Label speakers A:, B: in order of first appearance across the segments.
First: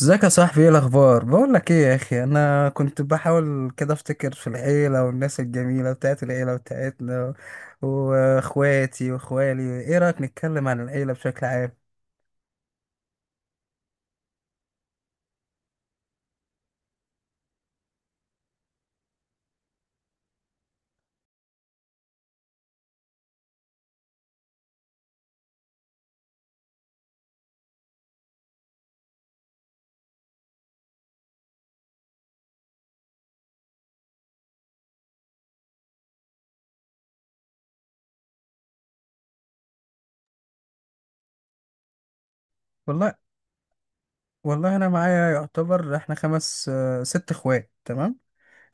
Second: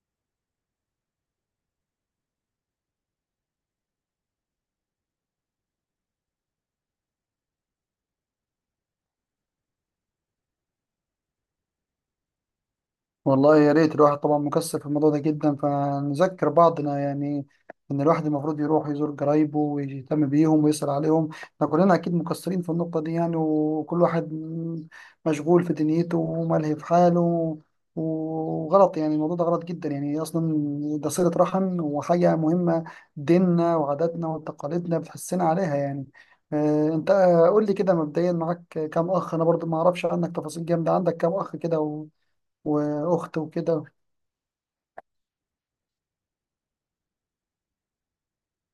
A: ازيك يا صاحبي؟ ايه الاخبار؟ بقول لك ايه يا اخي، انا كنت بحاول كده افتكر في العيله والناس الجميله بتاعت العيله بتاعتنا واخواتي واخوالي. ايه رايك نتكلم عن العيله بشكل عام؟
B: والله يا ريت الواحد طبعا مكسر في الموضوع ده جدا، فنذكر بعضنا يعني ان الواحد المفروض يروح يزور قرايبه ويهتم بيهم ويسأل عليهم. احنا كلنا اكيد مكسرين في النقطة دي يعني، وكل واحد مشغول في دنيته وملهي في حاله. وغلط يعني الموضوع ده غلط جدا يعني اصلا، ده صلة رحم وحاجة مهمة. ديننا وعاداتنا وتقاليدنا بتحسنا عليها يعني. انت قول لي كده، مبدئيا معاك كام اخ؟ انا برضو ما اعرفش عنك تفاصيل جامدة. عندك كام اخ كده
A: والله
B: واخت وكده؟
A: والله، انا معايا يعتبر احنا خمس، ست اخوات. تمام.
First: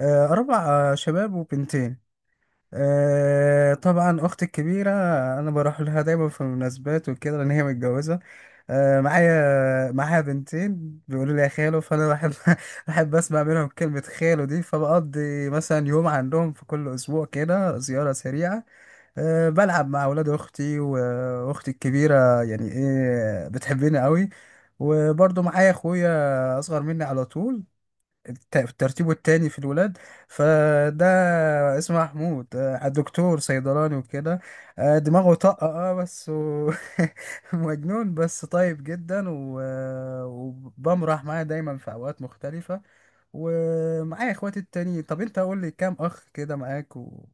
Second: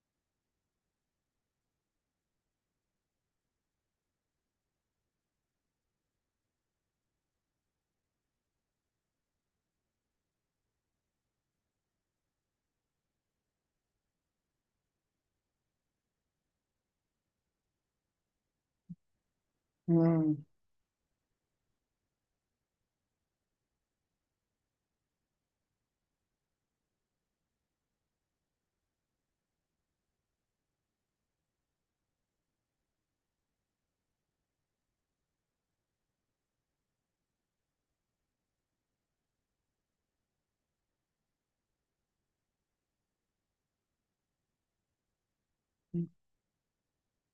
A: اربع. شباب وبنتين. طبعا اختي الكبيره، انا بروح لها دايما في المناسبات وكده لان هي متجوزه. معايا بنتين بيقولوا لي يا خالو، فانا بحب. بحب اسمع منهم كلمه خالو دي، فبقضي مثلا يوم عندهم في كل اسبوع كده، زياره سريعه. بلعب مع اولاد
B: مم.
A: اختي، واختي الكبيره يعني ايه، بتحبني قوي. وبرضه معايا اخويا، اصغر مني على طول، الترتيب التاني في الولاد. فده اسمه محمود، دكتور صيدلاني وكده. دماغه طاقة، بس مجنون، بس طيب جدا. وبمرح معاه دايما في أوقات مختلفة. ومعايا اخواتي التانيين. طب انت قول لي كام اخ كده معاك، و-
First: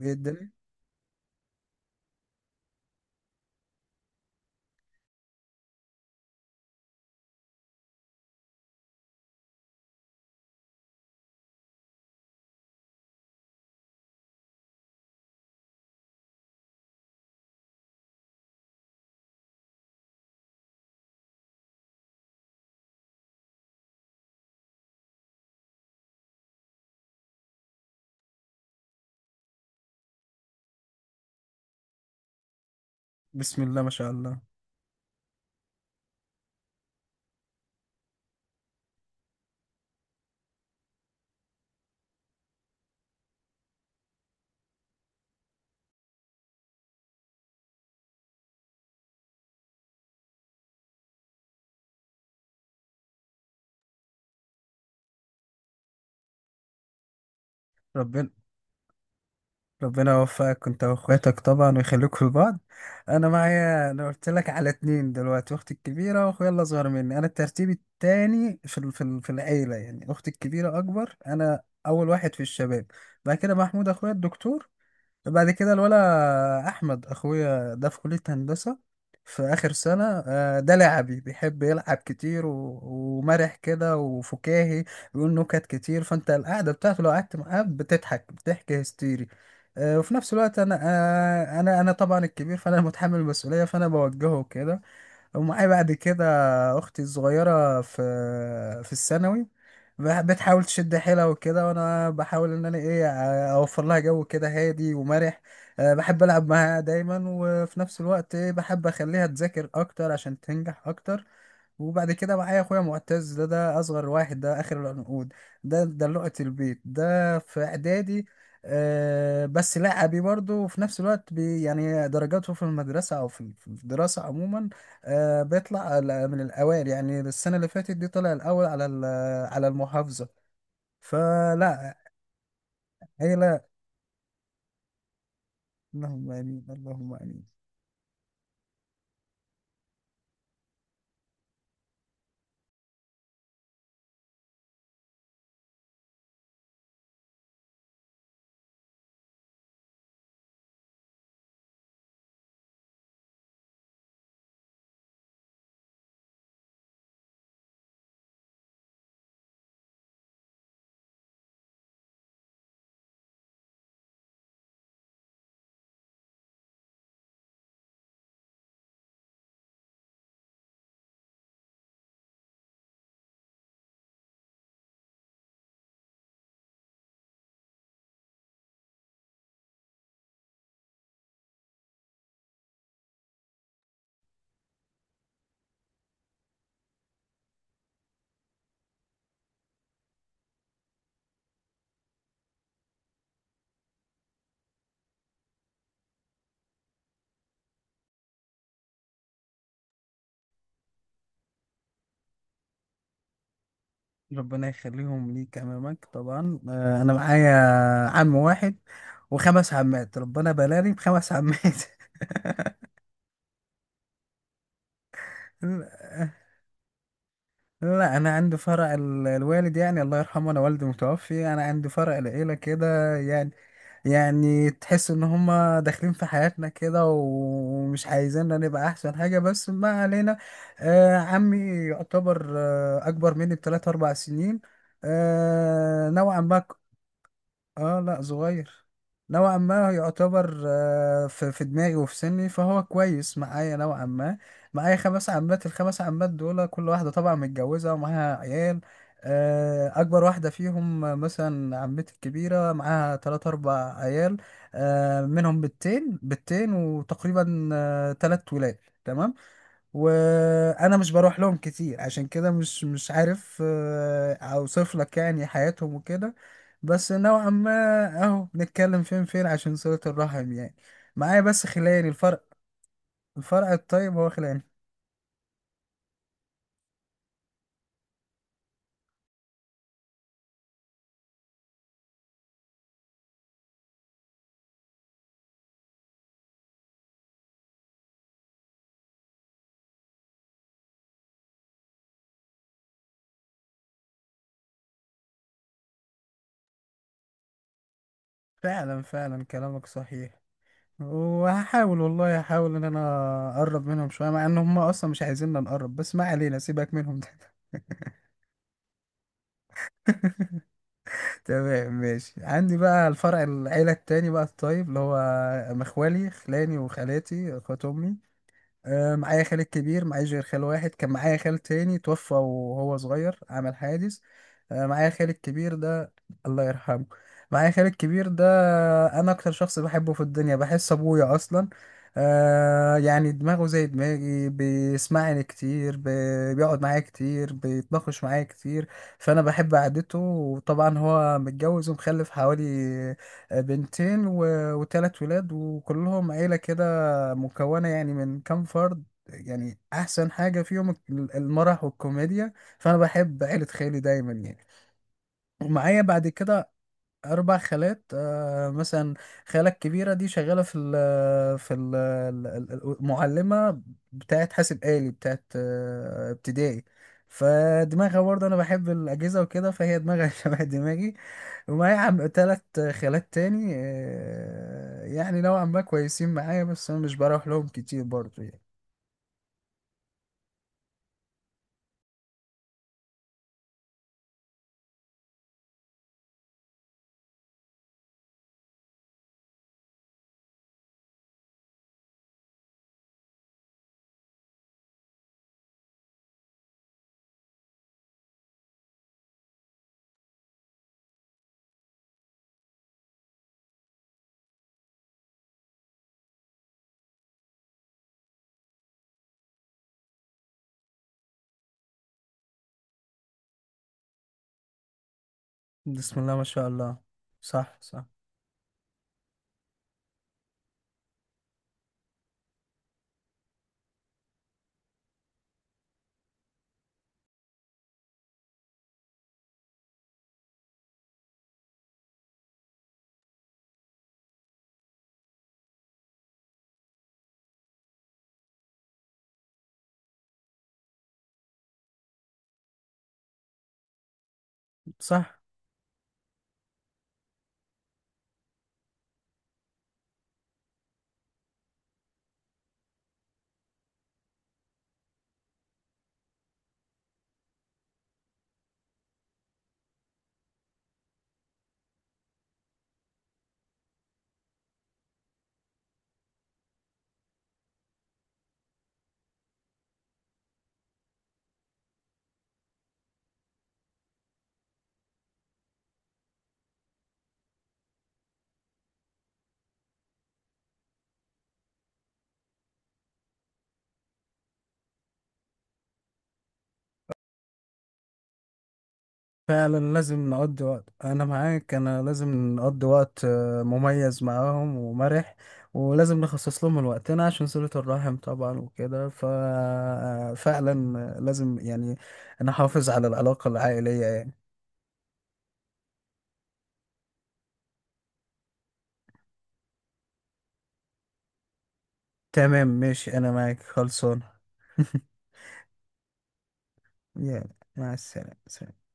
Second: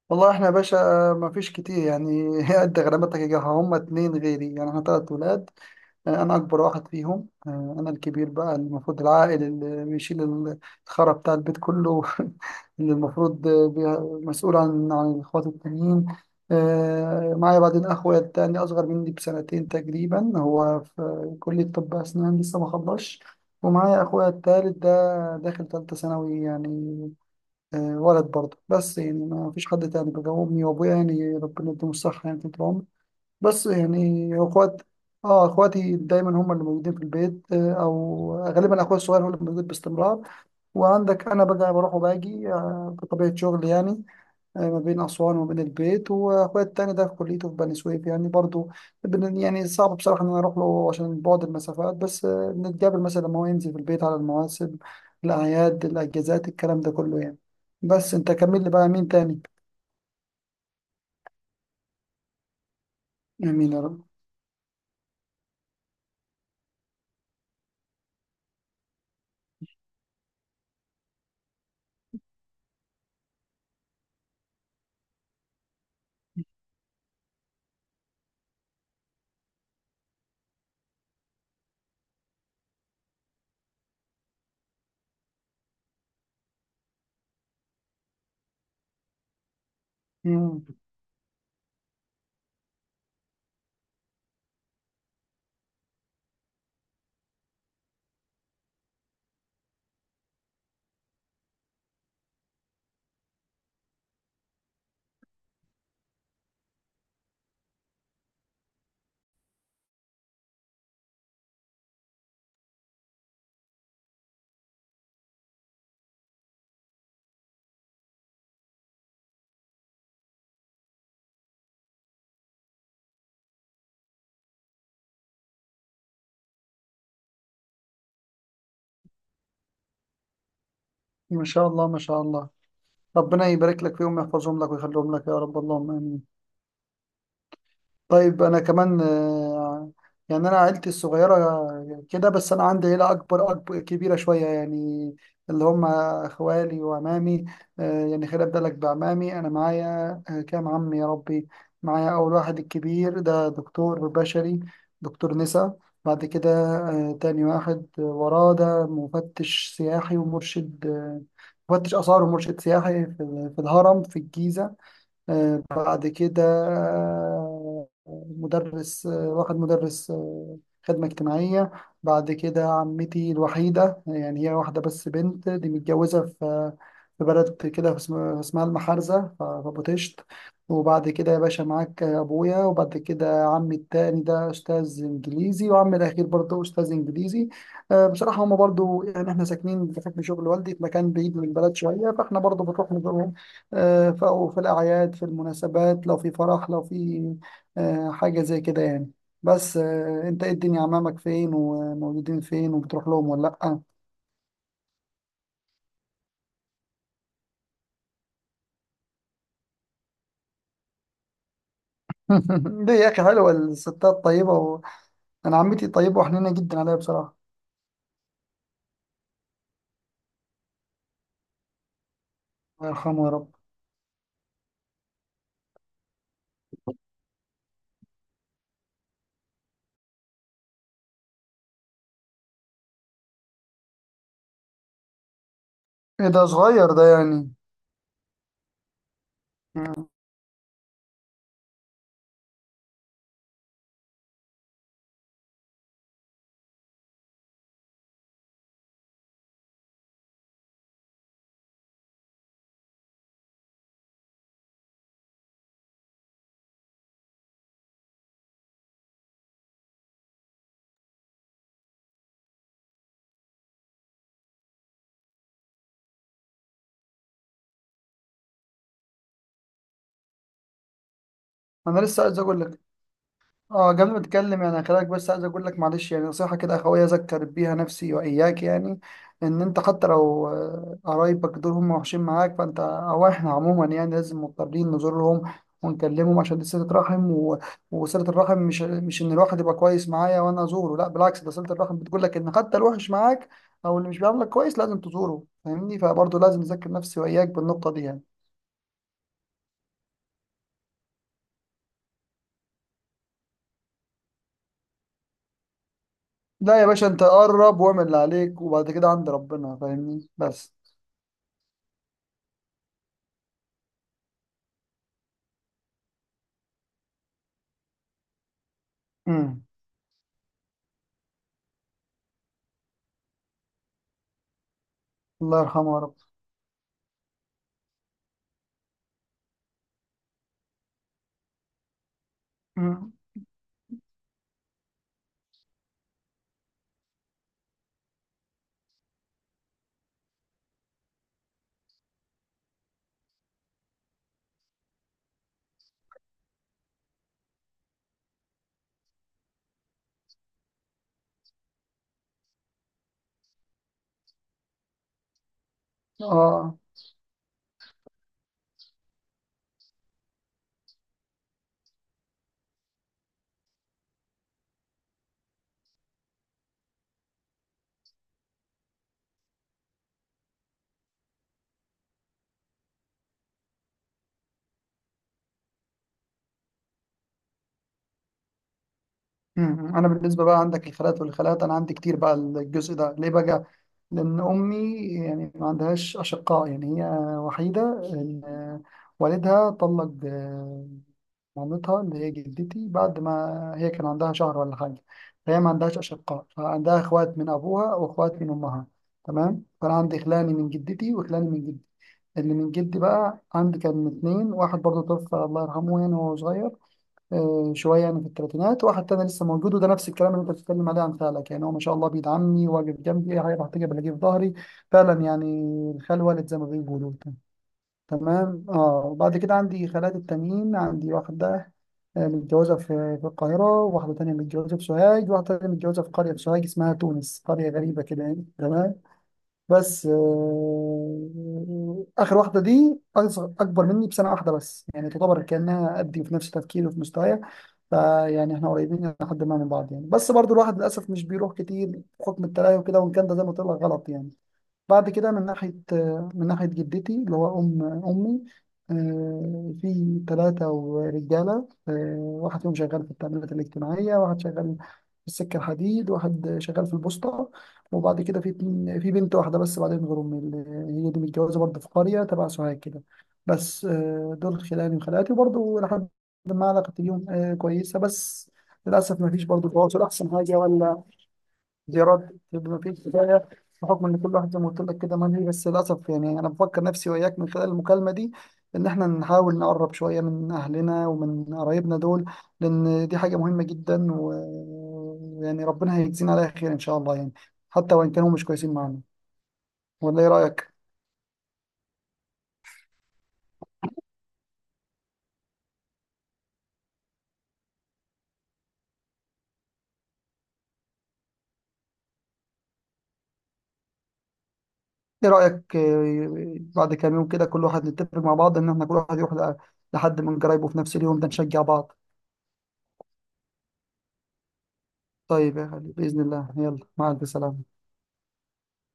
A: وايه
B: والله احنا
A: الدنيا؟
B: يا باشا ما فيش كتير يعني. قد غرامتك يا جماعة، هم اتنين غيري يعني، احنا تلات ولاد. انا اكبر واحد فيهم. انا الكبير بقى المفروض العائل اللي بيشيل الخرا بتاع البيت كله. اللي المفروض مسؤول عن الاخوات التانيين. معايا بعدين اخويا التاني اصغر مني بسنتين تقريبا، هو في كلية طب اسنان لسه ما خلصش. ومعايا اخويا التالت ده داخل تالتة ثانوي يعني. ولد برضه، بس يعني ما فيش حد تاني بقى. امي وابويا يعني ربنا يديهم الصحه يعني طول العمر.
A: بسم
B: بس
A: الله ما شاء
B: يعني
A: الله.
B: اخوات، اه اخواتي دايما هم اللي موجودين في البيت. او غالبا اخويا الصغير هو اللي موجود باستمرار. وعندك انا بقى بروح وباجي بطبيعه شغلي يعني. ما بين أسوان وبين البيت، وأخويا التاني ده في كليته في بني سويف يعني برضو. يعني صعب بصراحة إن أنا أروح له عشان بعد المسافات، بس بنتقابل مثلا لما هو ينزل في البيت على المواسم، الأعياد، الأجازات، الكلام ده كله يعني. بس
A: ربنا
B: أنت كمل لي بقى، مين تاني؟
A: ربنا يوفقك انت واخواتك طبعا، ويخليكوا لبعض. انا
B: آمين يا
A: معايا،
B: رب.
A: انا قلت لك على اتنين دلوقتي: اختي الكبيره واخويا اللي اصغر مني، انا الترتيب التاني في العيله يعني. اختي الكبيره اكبر، انا اول واحد في الشباب. بعد كده محمود اخويا الدكتور. بعد كده الولا احمد اخويا، ده في كلية هندسة، في اخر سنة. ده لعبي، بيحب يلعب كتير، و- ومرح كده وفكاهي. بيقول نكت كتير. فانت القعدة بتاعته لو قعدت معاه بتضحك، بتحكي هستيري. وفي نفس الوقت
B: مم.
A: انا آه، انا انا طبعا الكبير، فانا متحمل المسؤولية، فانا بوجهه كده. ومعايا بعد كده اختي الصغيره، في الثانوي. بتحاول تشد حيلها وكده، وانا بحاول ان انا ايه، اوفر لها جو كده هادي ومرح. بحب العب معاها دايما، وفي نفس الوقت ايه، بحب اخليها تذاكر اكتر عشان تنجح اكتر. وبعد كده معايا اخويا معتز، ده اصغر واحد، ده اخر العنقود. ده لقطة البيت، ده في اعدادي. بس لعبي برضه، وفي نفس الوقت يعني درجاته في المدرسة او في الدراسة عموما، بيطلع من الاوائل يعني. السنة اللي فاتت دي طلع الاول على على المحافظة.
B: ما شاء الله،
A: فلا.
B: ما شاء الله. ربنا
A: عيلة.
B: يبارك لك فيهم ويحفظهم لك ويخليهم لك يا رب، اللهم آمين.
A: اللهم امين، اللهم امين.
B: طيب انا كمان يعني انا عيلتي الصغيره كده بس. انا عندي عيله اكبر، اكبر كبيره شويه يعني، اللي هم اخوالي وعمامي. يعني خلي بالك بعمامي. انا معايا كام عم يا ربي؟ معايا اول واحد الكبير ده دكتور بشري، دكتور نسا. بعد كده تاني واحد وراه ده مفتش سياحي ومرشد، مفتش آثار ومرشد سياحي في الهرم في الجيزة. بعد كده آه، مدرس، واحد مدرس خدمة اجتماعية. بعد كده عمتي الوحيدة يعني، هي واحدة بس بنت، دي متجوزة في بلد كده اسمها المحارزة، في أبو طشت. وبعد كده يا باشا معاك أبويا، وبعد كده عمي التاني ده أستاذ إنجليزي، وعمي الأخير برضه أستاذ إنجليزي. بصراحة هما برضه يعني إحنا ساكنين بحكم شغل والدي في مكان بعيد من البلد شوية، فإحنا برضه بنروح أو في الأعياد، في المناسبات، لو في فرح، لو في حاجة زي كده يعني. بس أنت إيه الدنيا، عمامك فين وموجودين فين، وبتروح لهم ولا لأ؟
A: ربنا يخليهم ليك، امامك طبعا. انا معايا عم واحد وخمس عمات. ربنا بلاني بـ5 عمات.
B: ليه يا أخي؟ حلوة الستات طيبة. أنا عمتي طيبة
A: لا.
B: وحنينة جدا عليا بصراحة.
A: لا، انا عندي فرع الوالد يعني، الله يرحمه، انا والدي متوفي. انا عندي فرع العيله
B: الله
A: كده
B: يرحمه يا
A: يعني،
B: رب.
A: يعني تحس ان هما داخلين في حياتنا كده ومش عايزيننا نبقى احسن حاجه. بس ما علينا. عمي يعتبر اكبر مني بثلاث اربع سنين،
B: إيه
A: نوعا
B: ده
A: ما.
B: صغير ده يعني؟
A: اه لا صغير، نوعا ما
B: مم.
A: يعتبر، في دماغي وفي سني، فهو كويس معايا نوعا ما. معايا 5 عمات. الخمس عمات دول كل واحدة طبعا متجوزة ومعاها عيال. أكبر واحدة فيهم، مثلا عمتي الكبيرة معاها تلات أربع عيال. منهم بنتين وتقريبا 3 ولاد. تمام. وانا مش بروح لهم كتير، عشان كده مش عارف اوصف لك يعني حياتهم وكده. بس نوعا ما اهو بنتكلم فين فين عشان صلة الرحم يعني. معايا بس
B: أنا
A: خلاني
B: لسه عايز
A: الفرق
B: أقول لك،
A: الفرق
B: اه قبل
A: الطيب
B: ما
A: هو
B: اتكلم
A: خلاني.
B: يعني، خليك بس، عايز اقول لك معلش يعني نصيحه كده اخويه، اذكر بيها نفسي واياك يعني ان انت حتى لو قرايبك دول هم وحشين معاك، فانت او احنا عموما يعني لازم مضطرين نزورهم ونكلمهم عشان دي صله رحم وصله الرحم مش ان الواحد يبقى كويس معايا وانا ازوره، لا بالعكس، ده صله الرحم بتقول لك ان حتى الوحش معاك او اللي مش بيعاملك كويس لازم تزوره، فاهمني؟ فبرضه لازم اذكر نفسي واياك بالنقطه دي يعني.
A: فعلا، فعلا، كلامك صحيح. وهحاول، والله هحاول ان انا اقرب منهم شويه، مع ان هم اصلا مش عايزيننا نقرب. بس ما علينا،
B: لا يا
A: سيبك
B: باشا،
A: منهم
B: انت
A: ده.
B: قرب واعمل اللي عليك وبعد كده عند ربنا، فاهمني؟ بس.
A: تمام ماشي. عندي بقى الفرع العيله التاني بقى الطيب، اللي هو مخوالي، خلاني وخالاتي اخوات امي. معايا
B: مم.
A: خال كبير، معايش غير خال واحد. كان معايا خال تاني توفى وهو صغير، عمل حادث. معايا خال
B: الله
A: الكبير
B: يرحمه يا
A: ده،
B: رب.
A: الله يرحمه. معايا خال الكبير ده، انا اكتر شخص بحبه في الدنيا، بحس ابويا اصلا.
B: مم.
A: يعني دماغه زي دماغي، بيسمعني كتير، بيقعد معايا كتير، بيتناقش معايا كتير. فانا بحب قعدته. وطبعا هو متجوز ومخلف حوالي بنتين و- و3 ولاد، وكلهم عيلة كده، مكونة يعني من كام فرد يعني. أحسن حاجة فيهم المرح والكوميديا. فأنا بحب عيلة خالي دايما يعني. ومعايا بعد كده
B: اه.
A: 4 خالات. مثلا خالة الكبيرة دي شغالة في ال المعلمة، بتاعت حاسب آلي، بتاعت ابتدائي. فدماغها برضه، أنا بحب الأجهزة وكده، فهي دماغها شبه دماغي. ومعايا 3 خالات تاني، يعني نوعا ما كويسين معايا، بس أنا مش بروح لهم كتير برضه يعني.
B: مم. انا بالنسبه بقى عندك الخالات والخالات، انا عندي كتير بقى. الجزء ده ليه بقى؟ لان امي يعني ما عندهاش اشقاء يعني، هي وحيده. إن والدها طلق مامتها اللي هي جدتي بعد ما هي كان عندها شهر ولا حاجه. فهي ما عندهاش اشقاء، فعندها اخوات من ابوها واخوات من امها، تمام. فانا عندي خلاني من جدتي وخلاني من جدي. اللي من جدي بقى عندي كان اتنين، واحد برضه توفى الله يرحمه يعني وهو صغير شويه يعني في الثلاثينات، واحد تاني لسه موجود، وده نفس الكلام اللي انت بتتكلم عليه عن خالك يعني، هو ما شاء الله بيدعمني واقف جنبي، اي حاجه بحتاجها بلاقيه في ظهري. فعلا يعني.
A: بسم
B: الخال
A: الله ما
B: والد زي ما
A: شاء الله.
B: بيقولوا.
A: صح، صح،
B: تمام. اه وبعد كده عندي خالات التانيين، عندي واحده متجوزه في القاهره، واحده تانية متجوزه في سوهاج، واحده تانية متجوزه في قريه في سوهاج اسمها تونس، قريه غريبه كده يعني تمام. بس اخر واحده دي أصغر، اكبر مني بسنه واحده بس يعني، تعتبر كانها قدي في نفس تفكيري وفي مستوايا. فيعني احنا قريبين لحد ما من بعض يعني، بس برضو الواحد للاسف مش بيروح كتير بحكم التلاهي وكده، وان كان ده زي ما قلت لك غلط يعني. بعد كده
A: صح.
B: من ناحية جدتي اللي هو أم أمي. في ثلاثة رجالة، واحد فيهم شغال في التأمينات الاجتماعية، واحد شغال في السكة الحديد، واحد شغال في البوسطة. وبعد كده في في بنت واحدة بس بعدين غير أمي، اللي هي دي متجوزة برضه في قرية تبع سوهاج كده. بس دول خلاني وخالاتي وبرضه لحد ما علاقتي بيهم كويسة، بس للأسف ما فيش برضه تواصل أحسن حاجة ولا زيارات، يبقى مفيش كفايه بحكم ان كل واحد زي ما قلت لك كده ملهي. بس للاسف يعني انا بفكر نفسي واياك من خلال المكالمه دي ان احنا نحاول نقرب شويه من اهلنا ومن قرايبنا دول، لان دي حاجه مهمه جدا ويعني ربنا هيجزينا عليها خير ان شاء الله يعني، حتى وان كانوا مش كويسين معانا.
A: فعلا
B: ولا ايه
A: لازم نقضي
B: رايك؟
A: وقت، انا معاك، انا لازم نقضي وقت مميز معاهم ومرح. ولازم نخصص لهم من وقتنا عشان صلة الرحم طبعا وكده. ففعلا لازم يعني نحافظ على العلاقة العائلية يعني.
B: ايه رايك بعد كام يوم كده كل واحد نتفق مع بعض ان احنا كل واحد يروح لحد من قرايبه في نفس اليوم ده، نشجع بعض.
A: تمام ماشي، انا معاك، خلصان.
B: طيب يا غالي، باذن الله يلا مع الف
A: يلا،
B: سلامه.
A: مع السلامة.